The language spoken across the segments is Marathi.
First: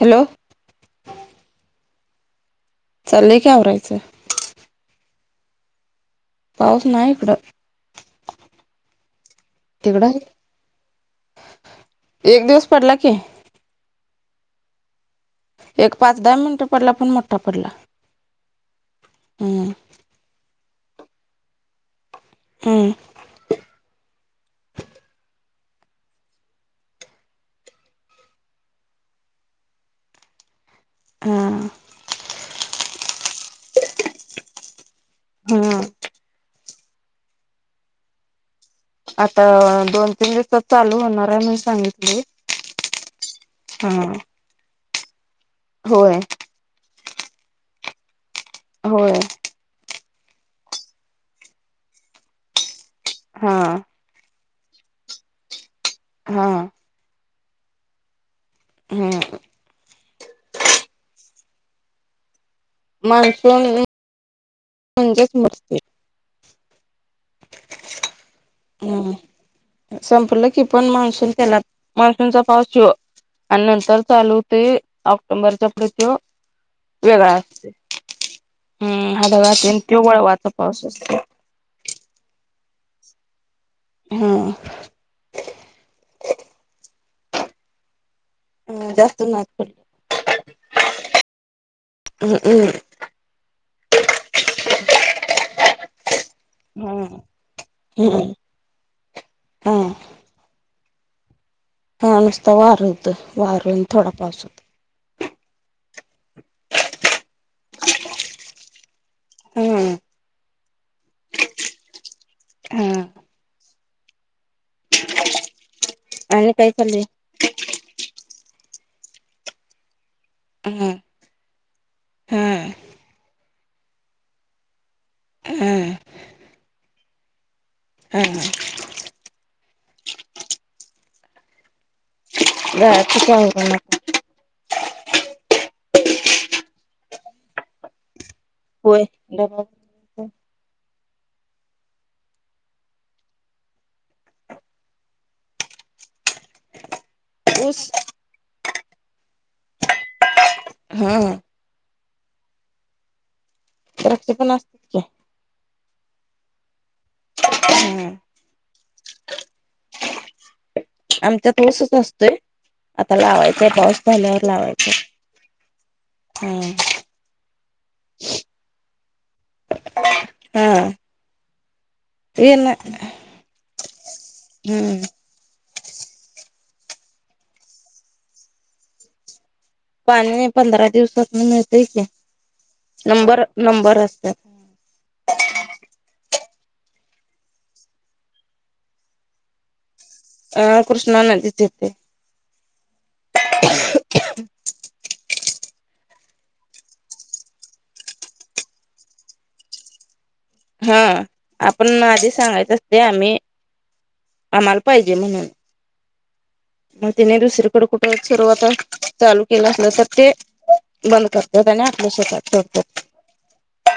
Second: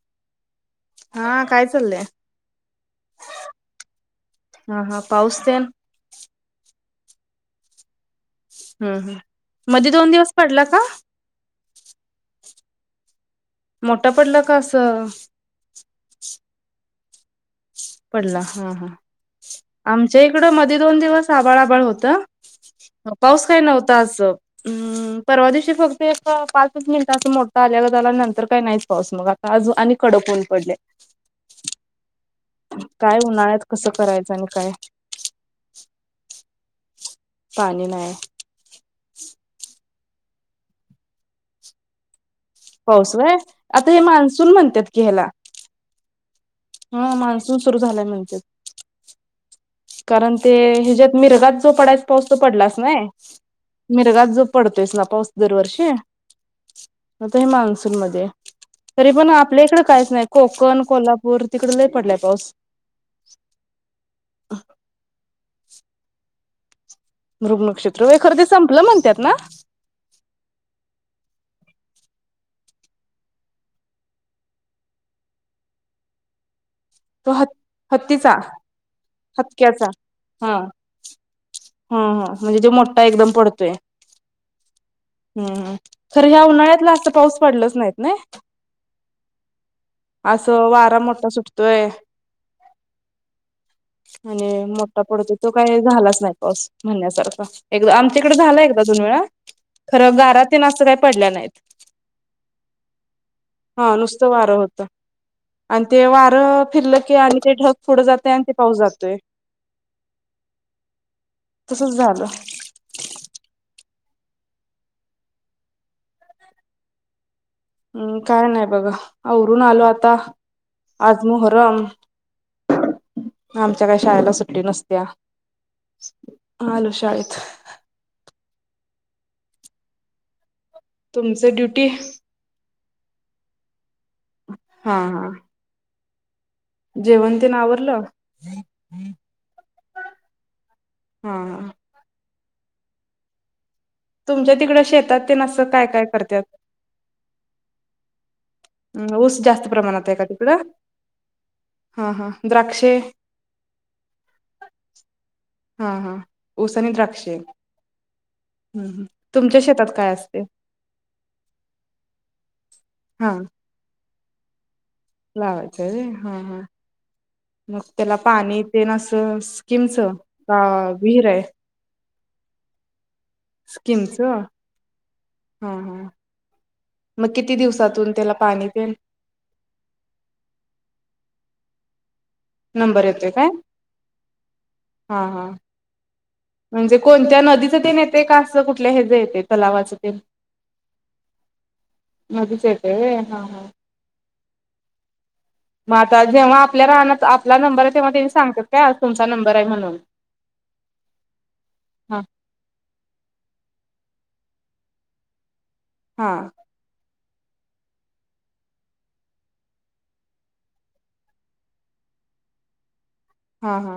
हॅलो हा काय चाललंय चाललेय का आवरायचं पावसतन स नाही इकडं हम् हम् मध्ये तिकडं दोन आहे? दिवस पडला का एक दिवस पडला की मोठं पडलं का असं एक पाच दहा मिनिटं पडला पण मोठ पडला हा हा हम्म आमच्या इकड मध दोन दिवस आबाळ आबाळ होत हम्म पाऊस काही नव्हता आ् परवा दिशी फक्त एक पाचच मिनिट असं मोठं आल्याला झाला नंतर काही नाहीच पाऊस मग आताज आणि डकून पडले हा काय उन्हाळ्यात कसं करायचं आणि काय हम्म पाणी नाहीय त चालू होणार आहे म्हण सांगितले पाऊस आहे आता हे मान्सून म्हणतात की ह्याला होय हा मान्सून सुरू झाल्या म्हणजे होय कारण ते ह्याच्यात मिरगात जो पडायस पाऊस तो पडलाच नाही हा मिरगात जो पडतोयस ना पाऊस दरवर्षी हा आता हे मान्सून मध्ये तरी पण हम्म आपल्या इकडे काहीच नाही कोकण कोल्हापूर वर तिकड लई पडलाय पाऊस मान्सून म्हणजेच मस्ते मृग नक्षत्र खरं ते संपलं हम म्हणतात ना संपलं की पण मान्सून त्यांला मान्सूनचा पाऊस शिव आणि नंतर चालूते ऑक्टोबरच्या पृत्यू तो वेगळा ह असते हत्तीचा हम्म आात हतक्याचा तेि वळवाचा हा पाऊस असतो हा हा म्हणजे तो मोठा एकदम पडतोय हा ह खर ह्या उन्हाळ्यातला असत पाऊस पडलच नाही ना जास्त नाद अस वारा मोठा सुट हम् हम् [inaudible] आणि मोठा पडतो तो काय झालाच नाही पाऊस हा म्हणण्यासारखा एकदा हम्म आमच्याकडे झाला एकदा त व हा खर गारात अस का पडल्या नाहीत हा नुसत वार होतं वार आणि हा थोडा नुसतं पाऊस वारं होता होतं आणि तेव फिरलं क आणि ते ढग पुढं जाते आणि ते पाऊस जातोय हम्म तसच झालं हा आणि काय खल हम् काय नाही बघा उरून आलो आता हा आजमोहर रम हा आमच्या काही शाळेला सुट्टी नसत्या हा हलोष आहेतच हम ह तुमच ड्युटी द ठी हा हा जेवंती ना आवरलं होय हा तुमच्या तिकडं शेतात ते नसं काय काय करतात ऊस हम ऊस जास्त प्रमाणात आहे का तिकडं हा हा हा द्राक्षे पण असतात क हा हा ऊसनी द्राक्ष हा हम् तुमच्या शेतात काय असते आमच्यात वसच असतोय आता लावायचाय पाऊस झाल्यावर लावायचा लावाच रे हा हा मग त्याला पाणी ते न असं स्कीिमच का विहीर आहे ते न स्कीिमच हा हा मग किती दिवसातून त्याला पाणी पेल पाणी पंधरा दिवसात मिळतय क येतोय नंबर काय नंबर हा असत्यात हा म्हणजे कोणत्या नदीच ते नाही ते का असं कुठल्या हये नदिच हज येते तलावाच अ कृष्णा नदीच येते नदिचये ते हा हा मअ आता जेव्हा आपल्या रानात आपला नंबर आहे तेव्हा तेवी सांगतात काय तुमचा नंबर आहे म्हणून हा आपण हा आधी सांगायचं ते आम्ही. आम्हाला पाहिजे म्हणून. हा मग तिने दुसरीकठ कुठे सुरवात चालू केला असल तर ते बंद करतात आणि आप का चोतो [inaudible] हा हा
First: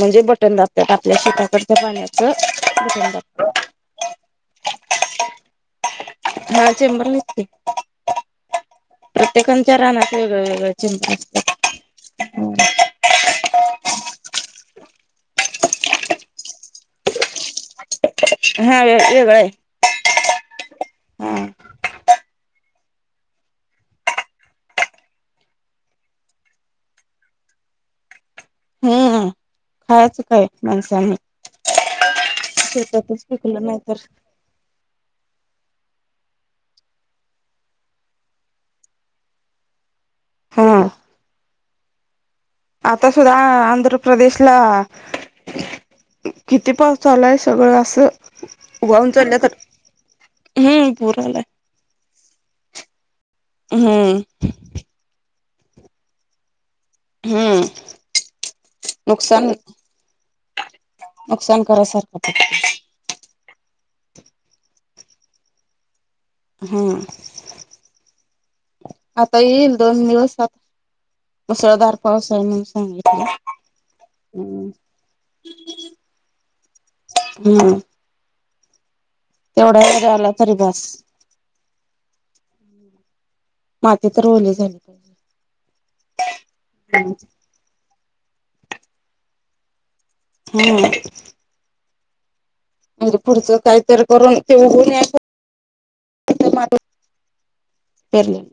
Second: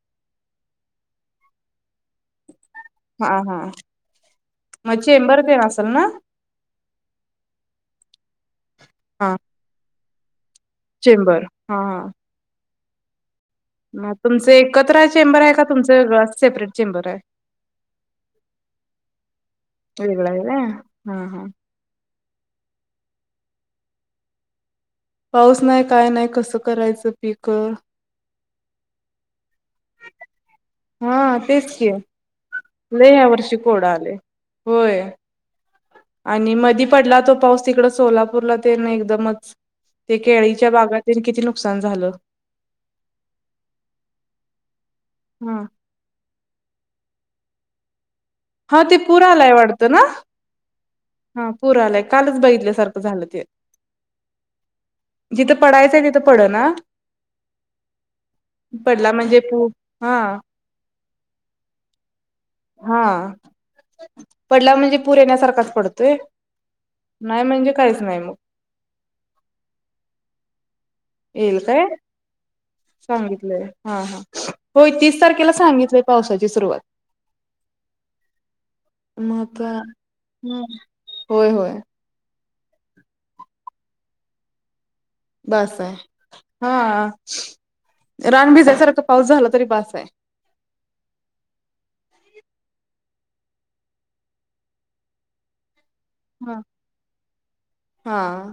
म्हणजे बटन दाबतात आपल्या शेताकडच्या पाण्याचं बटन हा दाबतात हा मग चेबरप फेव असल ना हा चेंबर निसते हा प्रत्येकाच्या राना वेगळं वेगळं चिचा चेंबर आ म तुमच एकत्र चेंबर आहे का तुमचं वगळंअस सेपरेट चेंबर आहे हा वेगळं आहे वेगळये ना हा हा पाऊस नाहीये काय नाहीये कसं करायचं पिक अ हम्म खायचं काय माणसानी हा तेच की लय शेतातच ह्या वर्षी पिकलं नाही कोड तर आले. होय आणि मधी पडला तो पाऊस तिकड सोलापूरला ते ना एकदमच ते केळीच्या हा बागातीन किती नुकसान झालं. आता सुद्धा आ आंध्र प्रदेशला हा किती पाउस चालाय सगळं असं हा ती वाहून चालल्या पुरालाय तर वाटतं ना हम्म पूर आलाय हा पुर आलाय कालच बैिघितल्यासारखं झालं ते हम्म जिथं पडायचंअ तिथं पड ना हम्म पडला म्हणजे नुकसान पू हा नुकसान करासारखं पडलं हा पडला म्हणजे पूर येण्यासारखाच पडतोय ह नाही म्हणजे काहीच नाही मग आता येईल दोन दिवसात येईल काय? मुसळधार पावस आहे ना सांगितलंय हा हा होय तीस तारखेला सांगितलंय पावसाची सुरुवात हम्म मग तेवढा आता जरी झाला तरी बास होय होय माथे तर ओले झाले बास आहे हा आ रान भिजायेसारका पाऊस झाला तरी बास आहे हु पुड पुढचं काहीतरी करून ते उगुन ययाच ते हा मातीत हा पेरलेल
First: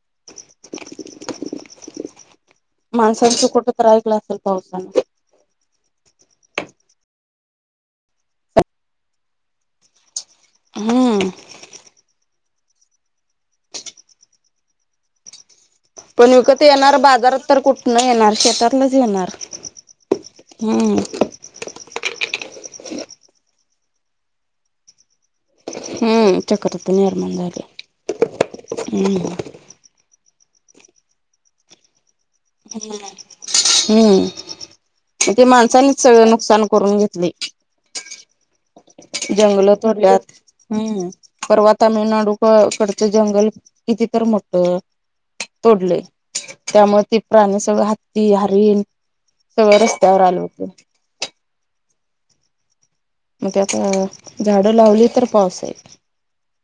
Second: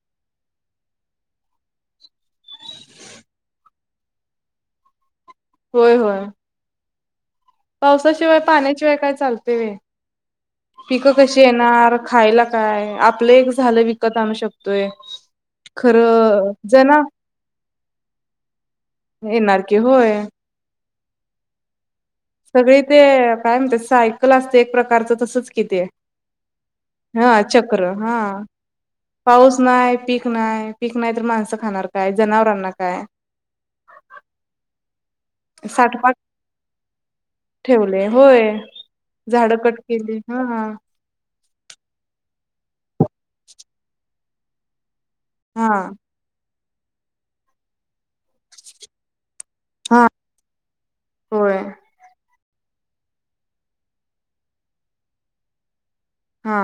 [unintelligible] माणसांचं कुठं तर ऐकलं आसल पावसान होय होय पावसाशिवाय पाण्याची वय काही चालत होय पिकं हम्म कशी येणार खायला काय आपलं एक झालं विकत आणू शकतोये पण विकत येणार बाजारात तर कुठन येणार शेतातनच येणार की होय हम्म सगळी ते काय म्हणते सायकल असते एक प्रकारचं तसच किती हम्म चक्रता निर्माण हा झाली चक्र हा हम्म पाऊस नाही पीक नाही पीक नाही तर माणसं खाणार काय जनावरांना काय? हम्म ते माणसाांनीच साठपाठ सगळ नुकसान करून घेतले ठेवले होय, झाडं जंगल कट केली तोडल्यात हा हम्म परवा तामिळनाडू कडचं जंगल कितीत मोठ हा तोडलं त्यामुळे त प्राणी सगळं हात्ती हारीन सगळं हा रस्त्यावर आल होत होय मग ते आता झाडं लावली तर पाऊस आहेल हा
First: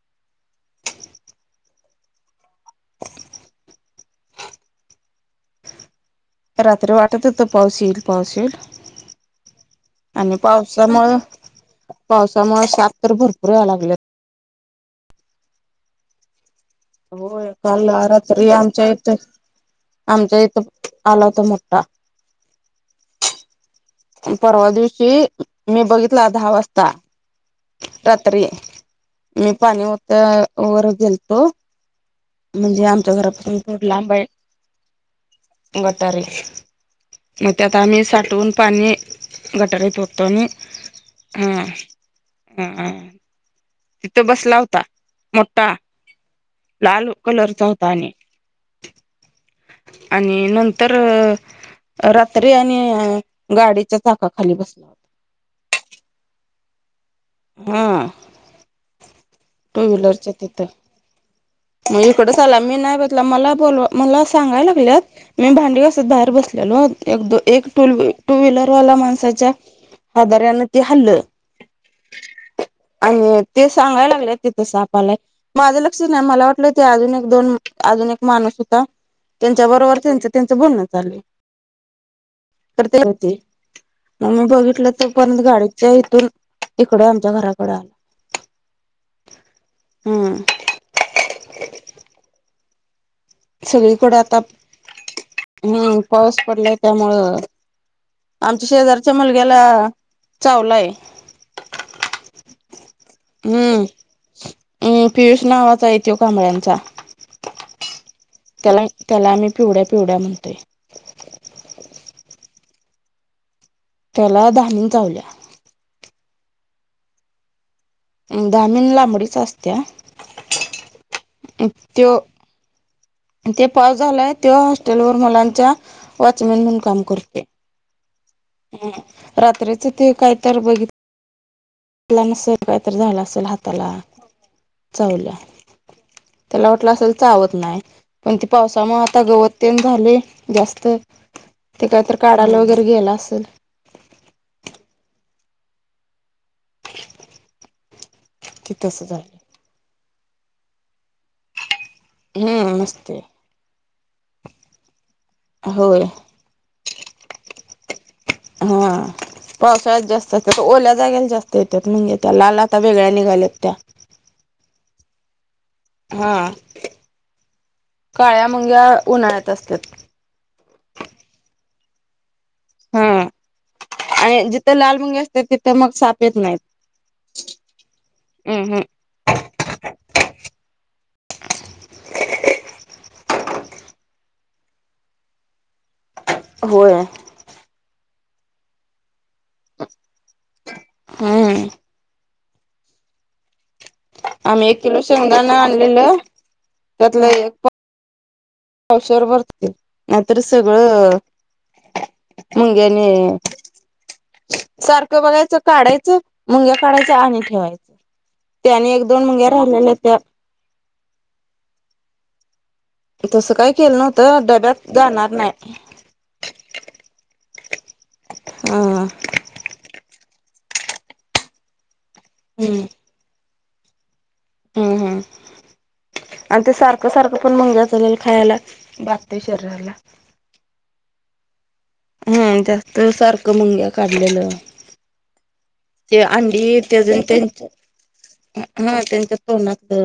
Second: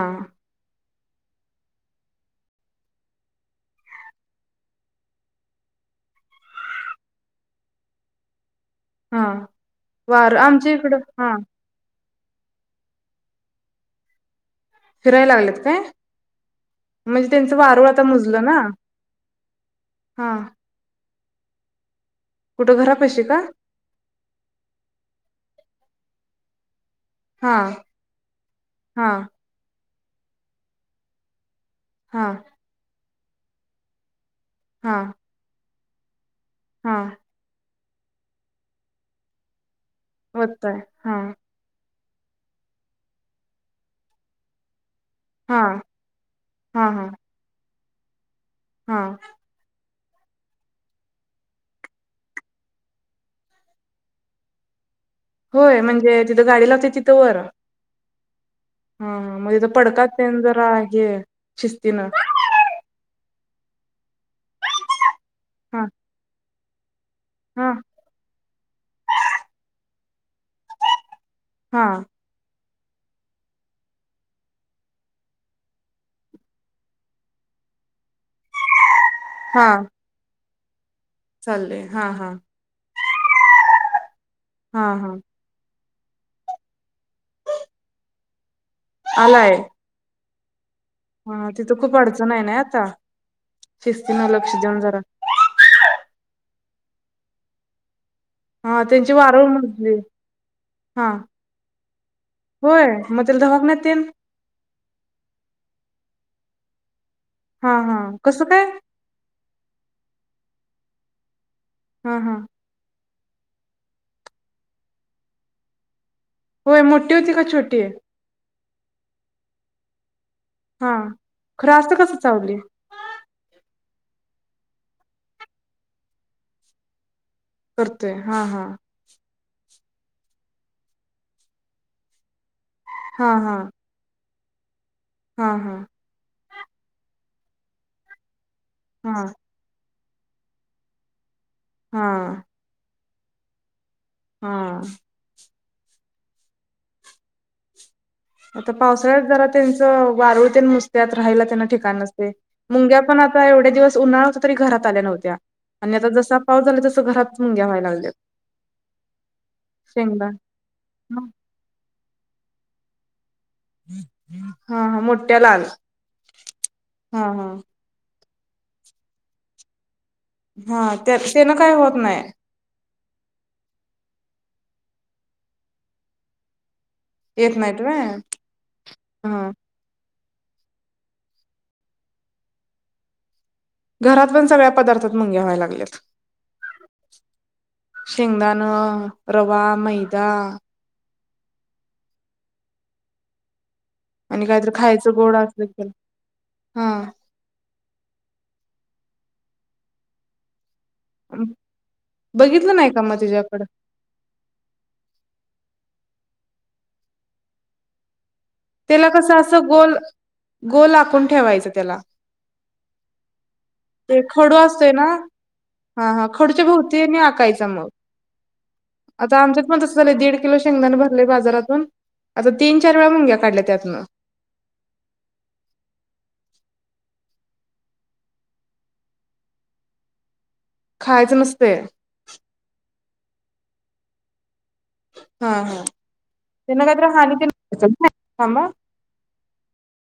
रात्री वाटत होत पाऊस येईल पाऊस येईल हा वार आणि आमच्या इकडं पावसामुळं हा पावसामुळे साप तर भरपूर याव लागले फिरायला लागलेत काय म्हणजे होय त्यांचं काल वारूळ आता मुजलं रात्री ना आमच्या इथ हा आमच्या इथ आला त मोठा कुठं घरा पशी का परवा दिवशी मी बघितला दहा वाजता हा रात्री हा मी पाणी उत वर गेलतो हा म्हणजे आमच्या घरापासून थोड लांबा आहे हा गटारे हा मग त्यात आम्ही साठवून पाणी गटार तोतून वताय हा ह ह तिथं बसला होता हा मोठा हा हा लाल कलरचा होता आणि हा आणि नंतर रात्री आणि गाडीच्या चाकाखाली बसला होता होय म्हणजे तिथं गाडी लावते तिथ हा हा हा मग थ टू व्हीलरच्या पडकन तिथं जरा आहे मग इकडच आला मी नाही बघला मला बोल मला सांगायला लागलेत मी भांडी हा बसत बाहेर बसल ल एक एक हा टू टू व्हीलरवाला माणसाच्या हादर्यान ते हल्लं हा आणि ते सांगायला लागले तेथसपाला माझं लक्षात नाही मला वाटत ते अजून एक दोन अजून एक माणूस होता हा त्यांच्या बरोबर त्यांच त्यांच बोल चाललंय हा हा तर ते हो मग मी हा बघितलं तर हा परंत गाडी च्या इथून इकडे आमच्या घराकडे आला आलाय हम्म हा तिथं खूप अडचण आहे ना आता सगळीकडे शिस्तीन आता लक्ष देऊन जरा हम पाऊस पडलाय त्यामुळं आमच्या हा त्यांची शेजारच्या वारं मुलग्याला म्हटली चावलाय होर हम्म हम् पियुष नावाचा येतो कांबळ्यांचा हा हा कसं काय त्याला त्याला आमही पिवड्या पिवड्या म्हणतोय हा हा त्याला धामिन चावल्या होय मोठी होती का छोटी आहे दामिन लांबडीच असत्या हा खरं असं कसं तो चावली ते पाव झालाय त्या हॉस्टेल वर मुलांचा वॉचमॅन म्हणून काम करते ते हा हा रात्रीचं ते काय तर बघित आपला नसल काहीतरी झालं हा असेल हा हाताला चावल्या हा हा त्याला वाटलं असेल चावत नाही पण ती पावसामुळे आता हा गवततेन झाली जास्त ते काय तर हा काढायला वगैरे गेला असेल हा आता ते तसं पावसाळ्यात झालं जरा त्यांच वारूळ त्यां नुसत्यात राहायला त्यांना ठिक हम्म मुंग्या नसते पण आता एवढ्या दिवस उन्हाळा होत तरी घरात आल्या नव्ह्या आणि होय आता जसा पाऊस झाला तस घरात मुंग्या व्हायला लागल्यात हा पावसाळ्यात शेंगदाण जास्त असत तर ओल्या हा जागेला जास्त येतात म्हणजे त्या लाला आता वेळ्या निघालेत हा हा मोठ्या लाल हा हा हा काळ्या मंग्या उन्हाळ्यात असतात हा तेनं काही होत नाही हा आणि जिथं लाल मुंगे असते तिथं मग साप येत नाहीत येेत नाईट रे हम्म हम्म हा घरात पण सगळ्या पदार्थात मुंगे व्हाय्या लागल्यात होय शेंगदाण रवा मैदा हम् आणि आम्ही काहीतरी एक किलो खायचं गोड शेवदाणा असलं की आणलेलं हा त्यातलं एक शर भरते नाहीतर सगळं बघितलं नाही का मंग्याने मग तुझ्याकडं सारखं बघायचं काढायचं मुंग्या काढायच आणि ठेवायचं त्याने एक त्याला दोन कस मुंग्या असं गोल राहिलेल्या त्या गोल आखून ठेवायचं त्याला तसं काय केलं ते नव्हतं खडू डब्यात असतेय ना जाणार नाही हा हा खडूच्या भोवती आकायची हा आता आमच्यात पण तसं झालंय दीड किलो शेंगदाण भरले बाजारातून आता तीन चार वेळा मुंग्या काढल्या त्यातन. हम् हम् आणि ते सारखं सारखं पण मुंग्या चालेल खायला बगते शरीराला खायच नसते. हम् जास्त सारखं मुंग्या काढलेलं. [inaudible] हा हा ते अंडी त्यांना त्या काहीत हानी त्यांच्या तेां म [unintelligible] हा त्यांच्या तोंडातलं